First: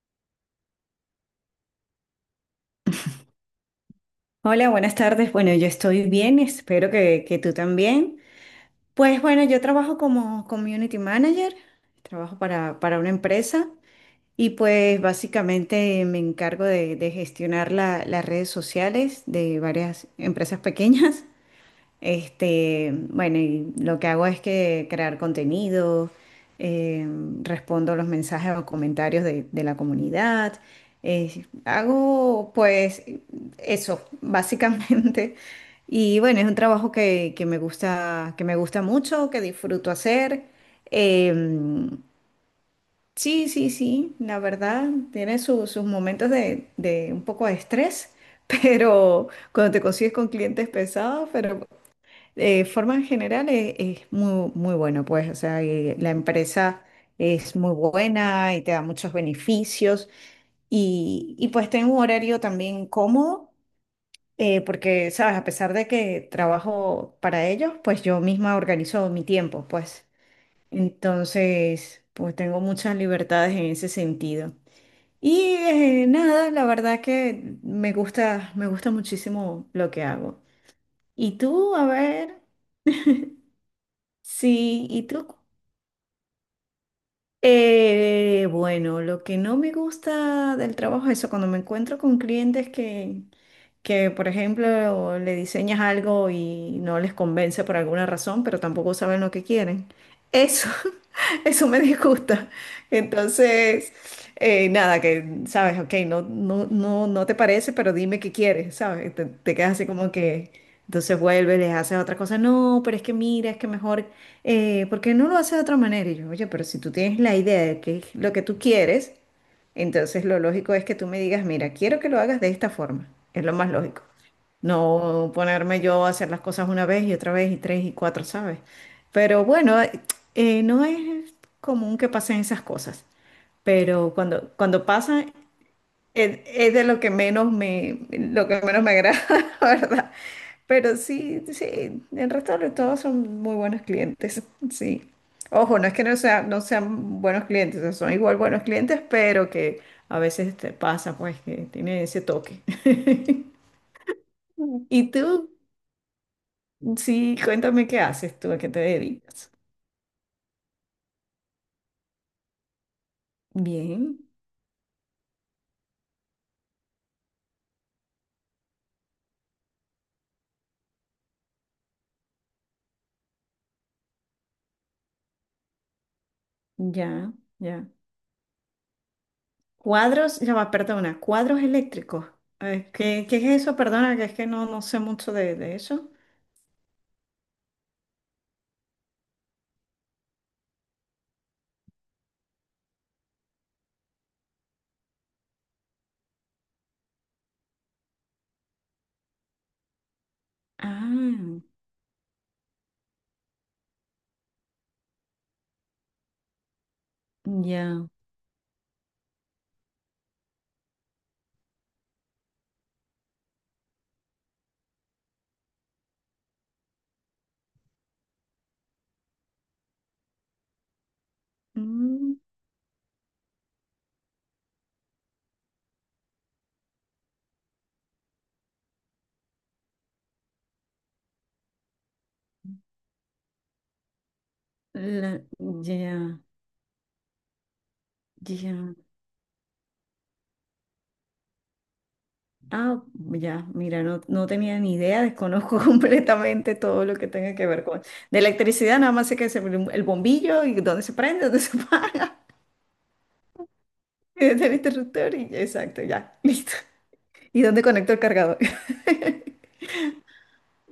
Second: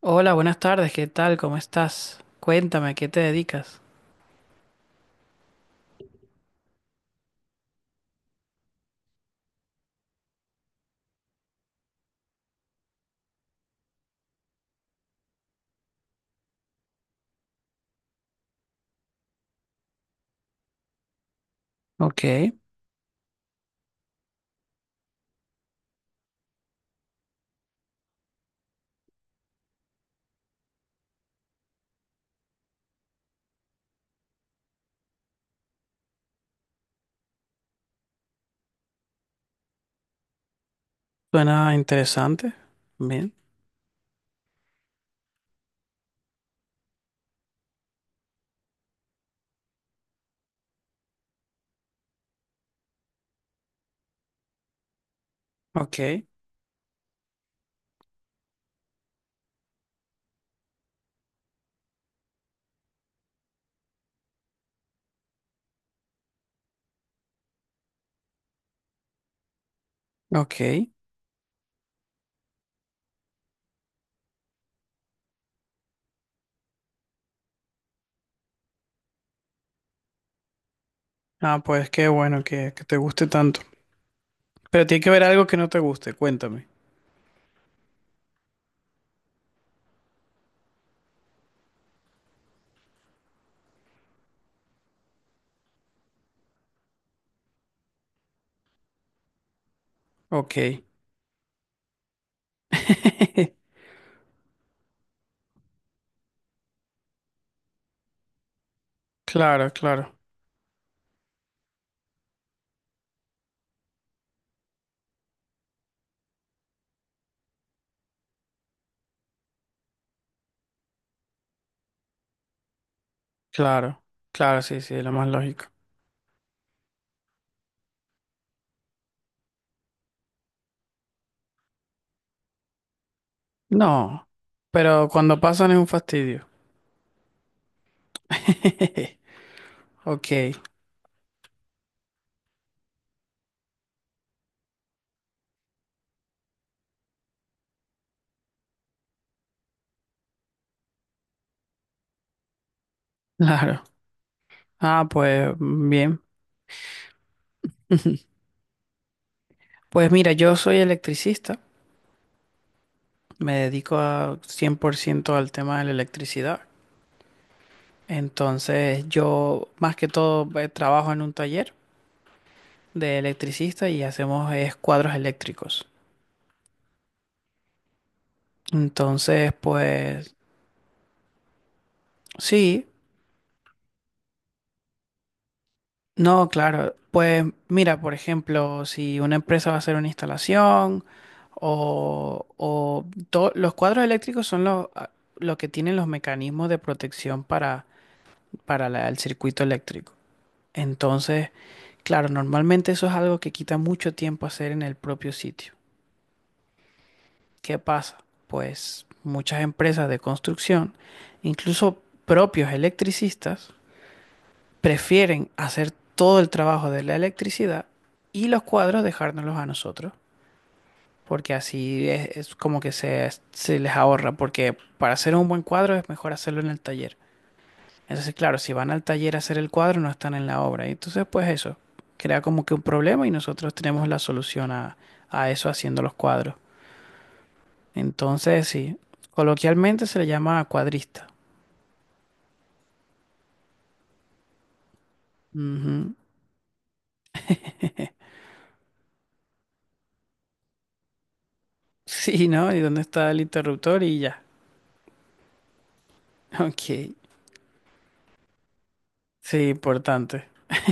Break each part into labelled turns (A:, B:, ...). A: Hola, buenas tardes, ¿qué tal? ¿Cómo estás? Cuéntame, ¿a qué te dedicas?
B: Hola, buenas tardes. Bueno, yo estoy bien, espero que tú también. Pues bueno, yo trabajo como community manager, trabajo para una empresa y pues básicamente me encargo de gestionar las redes sociales de varias empresas pequeñas.
A: Ok,
B: Este, bueno, y lo que hago es que crear contenido, eh, respondo los mensajes o comentarios de la comunidad. Hago pues eso, básicamente. Y bueno, es un trabajo que me gusta, que me gusta mucho, que disfruto hacer. Eh,
A: suena interesante. Bien,
B: sí, sí, sí, la verdad, tiene sus momentos de un poco de estrés, pero cuando te consigues con clientes pesados. Pero de forma en general es muy, muy bueno, pues, o sea,
A: ok,
B: la empresa es muy buena y te da muchos beneficios y pues tengo un horario también cómodo, porque, sabes, a pesar de que trabajo para ellos, pues yo misma organizo mi tiempo, pues.
A: ok.
B: Entonces, pues tengo muchas libertades en ese sentido. Y nada, la verdad que me gusta muchísimo lo que hago. ¿Y
A: Ah,
B: tú, a
A: pues qué
B: ver?
A: bueno que te guste tanto.
B: Sí,
A: Pero tiene
B: ¿y
A: que haber
B: tú?
A: algo que no te guste, cuéntame.
B: Bueno, lo que no me gusta del trabajo es eso, cuando me encuentro con clientes que, por ejemplo, le diseñas algo y no les convence por alguna razón, pero tampoco saben lo que quieren. Eso,
A: Ok.
B: eso me disgusta. Entonces, nada, que, sabes, ok, no, no, no, no te parece, pero dime qué quieres, ¿sabes? Te
A: Claro,
B: quedas así como
A: claro,
B: que... Entonces vuelves, les haces otra cosa. No, pero es que mira, es que mejor ¿por qué no lo hace de otra manera? Y yo, oye, pero si tú tienes la idea de qué es lo que tú quieres, entonces lo lógico es que tú me digas, mira, quiero que lo hagas de esta forma. Es lo más
A: claro,
B: lógico.
A: claro, sí, sí, lo más
B: No
A: lógico.
B: ponerme yo a hacer las cosas una vez y otra vez y tres y cuatro, ¿sabes? Pero bueno, no es común que pasen esas cosas. Pero
A: No,
B: cuando
A: pero
B: pasan,
A: cuando pasan es un fastidio.
B: es de lo que menos me, lo que menos me agrada, ¿verdad?
A: Ok,
B: Pero sí, sí, el resto de todos son muy buenos clientes, sí. Ojo, no es que no sean buenos clientes, o sea, son igual buenos clientes, pero que a veces te pasa, pues, que tiene ese toque.
A: claro. Ah,
B: ¿Y tú?
A: pues mm, bien.
B: Sí, cuéntame qué haces tú, a qué te dedicas.
A: Pues mira, yo soy electricista. Me dedico
B: Bien,
A: a 100% al tema de la electricidad. Entonces, yo más que todo trabajo en un taller de electricista y hacemos cuadros eléctricos.
B: ya, ya.
A: Entonces, pues
B: Cuadros, ya va, perdona, cuadros eléctricos.
A: sí,
B: ¿Qué, qué es eso? Perdona, que es que no, no sé mucho de eso.
A: no, claro. Pues mira, por ejemplo, si una empresa va a hacer una instalación o los cuadros eléctricos son los, ah, lo que tienen los mecanismos de protección para el circuito eléctrico. Entonces,
B: Ah,
A: claro, normalmente eso es algo que quita mucho tiempo hacer en el propio sitio. ¿Qué
B: ya.
A: pasa? Pues muchas empresas de construcción, incluso propios electricistas, prefieren hacer todo el trabajo de la electricidad y los cuadros dejárnoslos a nosotros, porque así
B: Mm,
A: es como que se les ahorra, porque para hacer un buen cuadro es mejor hacerlo en el taller. Entonces, claro, si van al taller a hacer el cuadro, no están en la obra. Y entonces, pues eso, crea como que un problema y nosotros tenemos la solución a eso haciendo los
B: ya.
A: cuadros. Entonces,
B: Ya.
A: sí, coloquialmente se le llama cuadrista.
B: Ah, ya, mira, no, no tenía ni idea, desconozco
A: Ujú.
B: completamente todo lo que tenga que ver con... De electricidad, nada más sé que es el bombillo y dónde se prende, dónde se apaga,
A: Sí, ¿no? ¿Y dónde está el interruptor? Y
B: y
A: ya.
B: dónde está el interruptor y exacto, ya, listo.
A: Ok.
B: ¿Y dónde conecto el cargador?
A: Sí, importante.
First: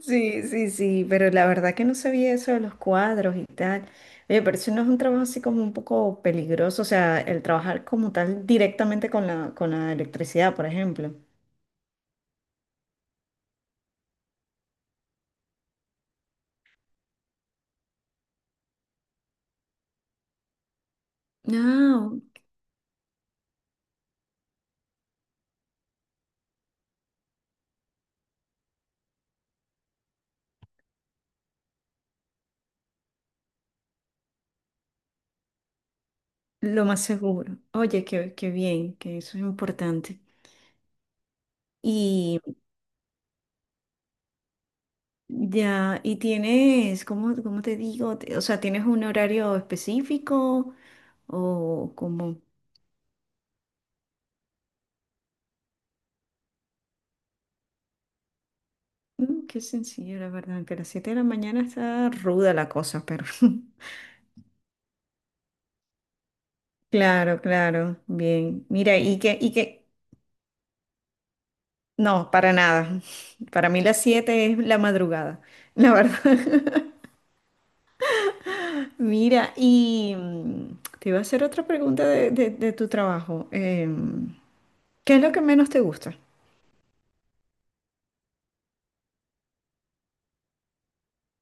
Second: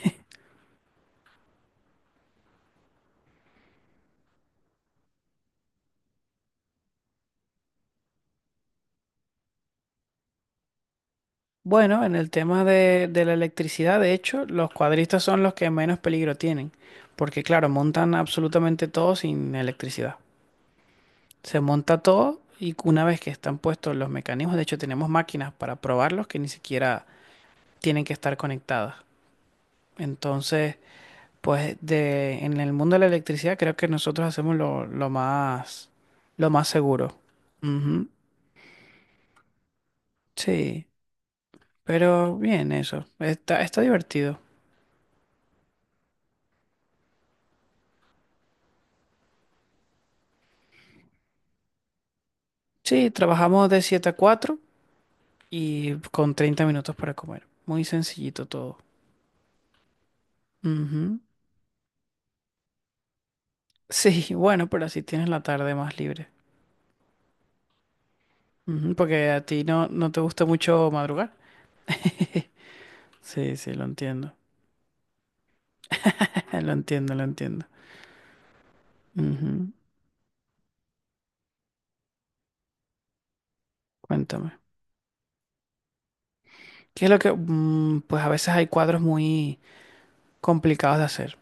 B: Sí, sí, sí, pero la verdad que no sabía eso de los cuadros y tal. Oye, pero eso no es un trabajo así como un poco peligroso, o sea, el trabajar como tal directamente con con la electricidad, por ejemplo.
A: Bueno, en el tema de la electricidad, de hecho, los cuadristas son los que menos peligro tienen, porque claro, montan absolutamente todo sin electricidad. Se monta
B: No.
A: todo y una vez que están puestos los mecanismos, de hecho tenemos máquinas para probarlos que ni siquiera tienen que estar conectadas. Entonces, pues de, en el mundo de la electricidad creo que nosotros hacemos lo más
B: Lo más
A: seguro.
B: seguro. Oye,
A: Ujú,
B: qué, qué bien, que eso es importante.
A: sí, pero
B: Y
A: bien eso. Está, está divertido.
B: ya, y tienes, ¿cómo, cómo te digo? O sea, ¿tienes un horario específico? O como,
A: Sí, trabajamos de 7 a 4 y con 30 minutos para comer. Muy sencillito todo.
B: mm, qué sencillo, la verdad, que a las 7 de
A: Ujú.
B: la mañana está ruda la cosa, pero
A: Sí, bueno, pero así tienes la tarde más libre.
B: claro, claro, bien.
A: Ujú,
B: Mira, y
A: porque a ti no, no te gusta mucho madrugar.
B: no, para nada.
A: Sí,
B: Para
A: sí,
B: mí
A: lo
B: las
A: entiendo.
B: 7 es la madrugada, la verdad.
A: Lo entiendo, lo entiendo.
B: Mira,
A: Ujú.
B: y mm, te iba a hacer otra pregunta de, de tu trabajo.
A: Cuéntame.
B: ¿Qué es lo que menos te gusta?
A: ¿Qué es lo que...? Mm, pues a veces hay cuadros muy complicados de hacer.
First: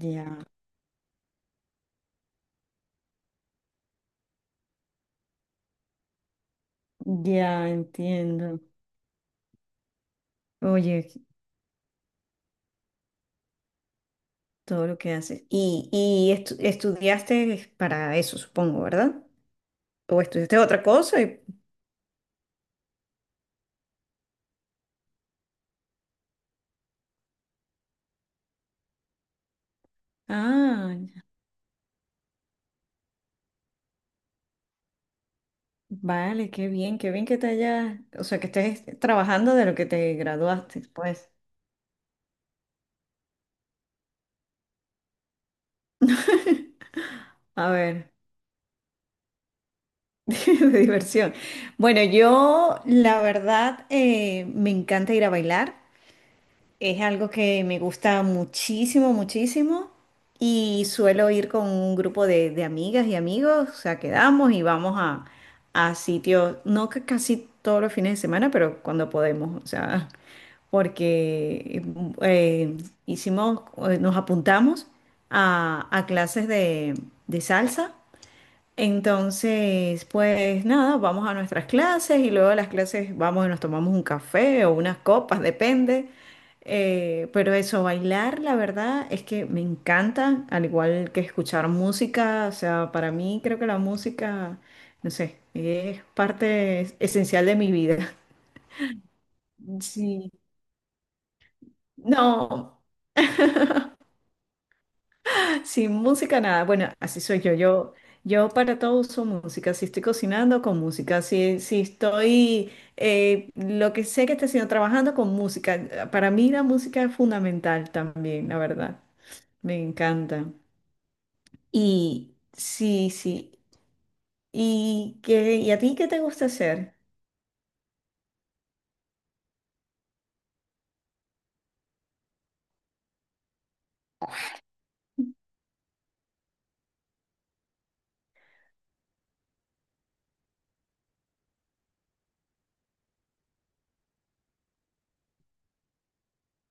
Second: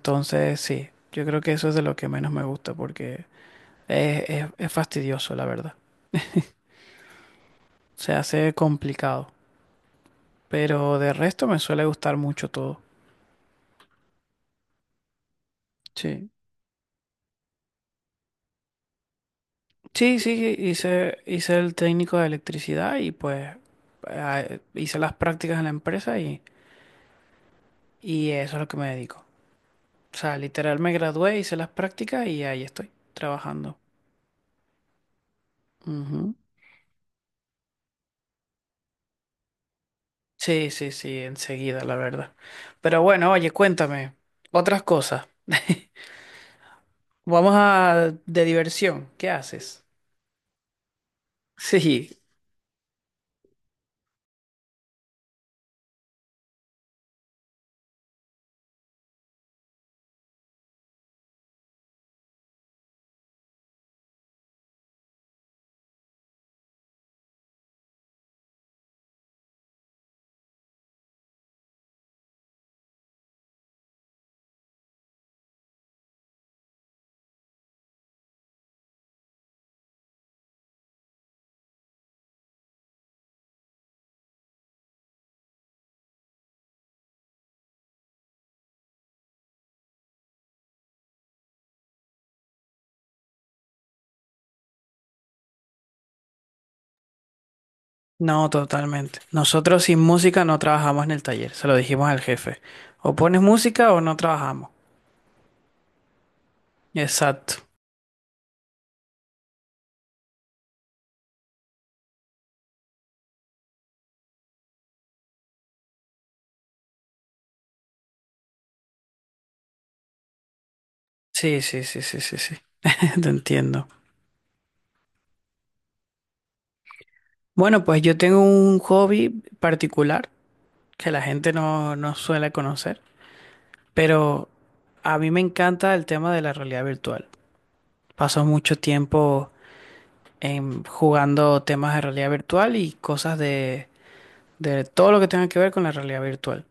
B: Ya,
A: sí, yo creo que eso es de lo que menos me gusta porque es fastidioso, la verdad.
B: ya
A: Se hace
B: entiendo.
A: complicado. Pero
B: Oye,
A: de resto me suele gustar mucho todo.
B: todo lo que haces.
A: Sí.
B: Y estudiaste para eso, supongo, ¿verdad?
A: Sí,
B: ¿O
A: sí,
B: estudiaste otra
A: hice,
B: cosa? Y...
A: hice el técnico de electricidad y pues hice las prácticas en la empresa y eso es lo que me dedico. O sea, literal me
B: Ah, ya.
A: gradué, hice las prácticas y ahí estoy, trabajando. Ujú.
B: Vale, qué bien que te hayas, o sea, que estés trabajando de lo que te
A: Sí,
B: graduaste,
A: sí, sí,
B: pues.
A: enseguida, la verdad. Pero bueno, oye, cuéntame, otras cosas. Vamos a
B: A ver.
A: de diversión, ¿qué haces?
B: De diversión. Bueno,
A: Sí,
B: yo la verdad me encanta ir a bailar. Es algo que me gusta muchísimo, muchísimo. Y suelo ir con un grupo de amigas y amigos. O sea, quedamos y vamos a sitios, no que casi todos los fines de semana, pero cuando podemos. O sea, porque eh, hicimos, nos apuntamos a clases de salsa. Entonces, pues nada, vamos a nuestras clases y luego de las clases vamos y nos tomamos un café o unas copas, depende. Pero eso, bailar, la verdad es que me encanta, al igual que escuchar música. O sea, para mí creo que la música, no sé, es parte esencial de mi vida.
A: no, totalmente. Nosotros sin
B: Sí.
A: música no trabajamos en el taller, se lo dijimos al jefe.
B: No.
A: O pones música o no trabajamos.
B: Sin música nada. Bueno, así soy yo.
A: Exacto.
B: Yo para todo uso música. Si estoy cocinando, con música. Si, si estoy, lo que sé que estoy haciendo, trabajando con música. Para mí la música es fundamental también, la verdad. Me encanta.
A: Sí, sí, sí, sí,
B: Y
A: sí, sí.
B: sí,
A: Te
B: sí.
A: entiendo.
B: ¿Y qué, y a ti qué te gusta hacer?
A: Bueno, pues yo tengo un hobby particular que la gente no, no suele conocer. Pero a mí me encanta el tema de la realidad virtual. Paso mucho tiempo en, jugando temas de realidad virtual y cosas de todo lo que tenga que ver con la realidad virtual.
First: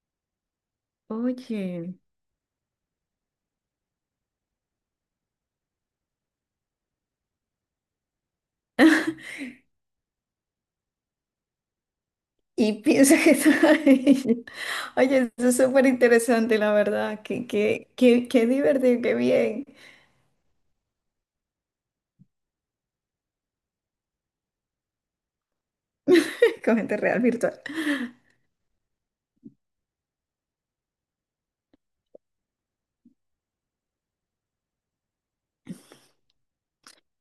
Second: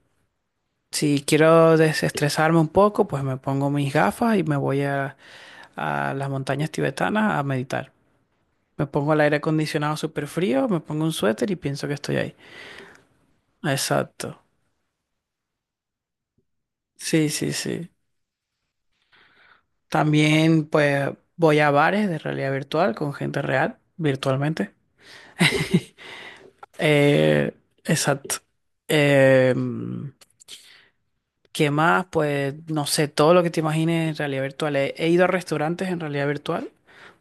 A: Si quiero
B: Oye.
A: desestresarme un poco, pues me pongo mis gafas y me voy a las montañas tibetanas a meditar. Me pongo el aire acondicionado súper frío, me pongo un suéter y pienso que estoy ahí.
B: Y piensa que está
A: Exacto.
B: ahí. Oye, eso es súper interesante, la verdad.
A: Sí,
B: Qué,
A: sí, sí.
B: qué, qué, qué divertido, qué bien.
A: También pues voy a bares de realidad virtual con gente real, virtualmente.
B: Con gente real
A: Eh,
B: virtual.
A: exacto. Eh, ¿Qué más? Pues no sé, todo lo que te imagines en realidad virtual. He ido a restaurantes en realidad virtual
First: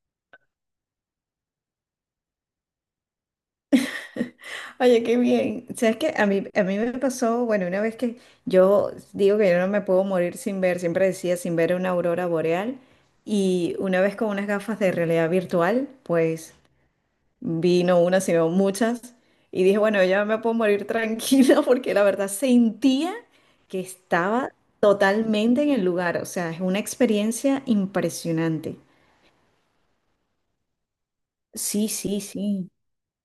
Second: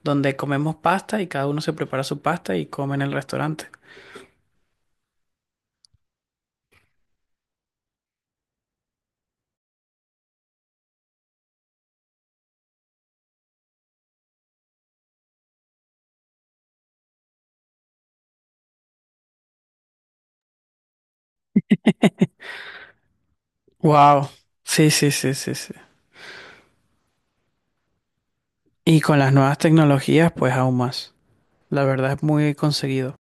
A: donde comemos pasta y cada uno se prepara su pasta y come en el restaurante.
B: Oye, qué bien. ¿Sabes qué? A mí me pasó, bueno, una vez que yo digo que yo no me puedo morir sin ver, siempre decía sin ver una aurora boreal, y una vez con unas gafas de realidad virtual, pues vi no una, sino muchas, y dije, bueno, ya me puedo morir tranquila porque la verdad sentía que
A: Wow.
B: estaba
A: Sí, sí, sí, sí,
B: totalmente en
A: sí.
B: el lugar, o sea, es una experiencia impresionante.
A: Y con las nuevas tecnologías, pues aún más. La
B: Sí,
A: verdad
B: sí,
A: es muy
B: sí.
A: conseguido.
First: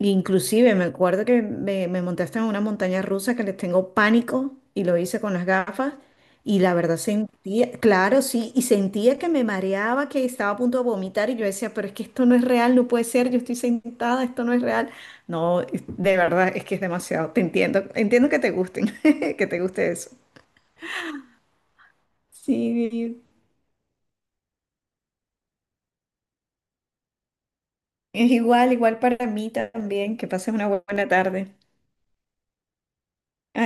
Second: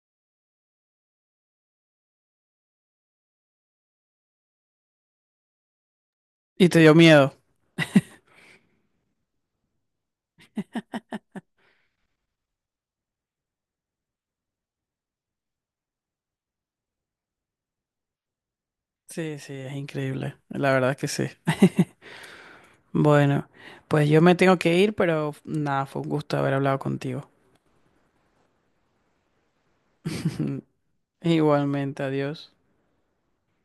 B: Inclusive me acuerdo que me monté hasta en una montaña rusa que les tengo pánico y lo hice con las gafas y
A: ¿Y
B: la
A: te dio
B: verdad
A: miedo?
B: sentía, claro, sí, y sentía que me mareaba, que estaba a punto de vomitar y yo decía, pero es que esto no es real, no puede ser, yo estoy sentada, esto no es real. No, de verdad es que es demasiado, te entiendo, entiendo que te gusten,
A: Sí,
B: que
A: sí,
B: te
A: es
B: guste eso.
A: increíble. La verdad es que sí.
B: Sí,
A: Bueno, pues yo me tengo que ir, pero nada, fue un gusto haber hablado contigo.
B: es igual, igual para mí también, que pases una buena tarde.
A: Igualmente, adiós.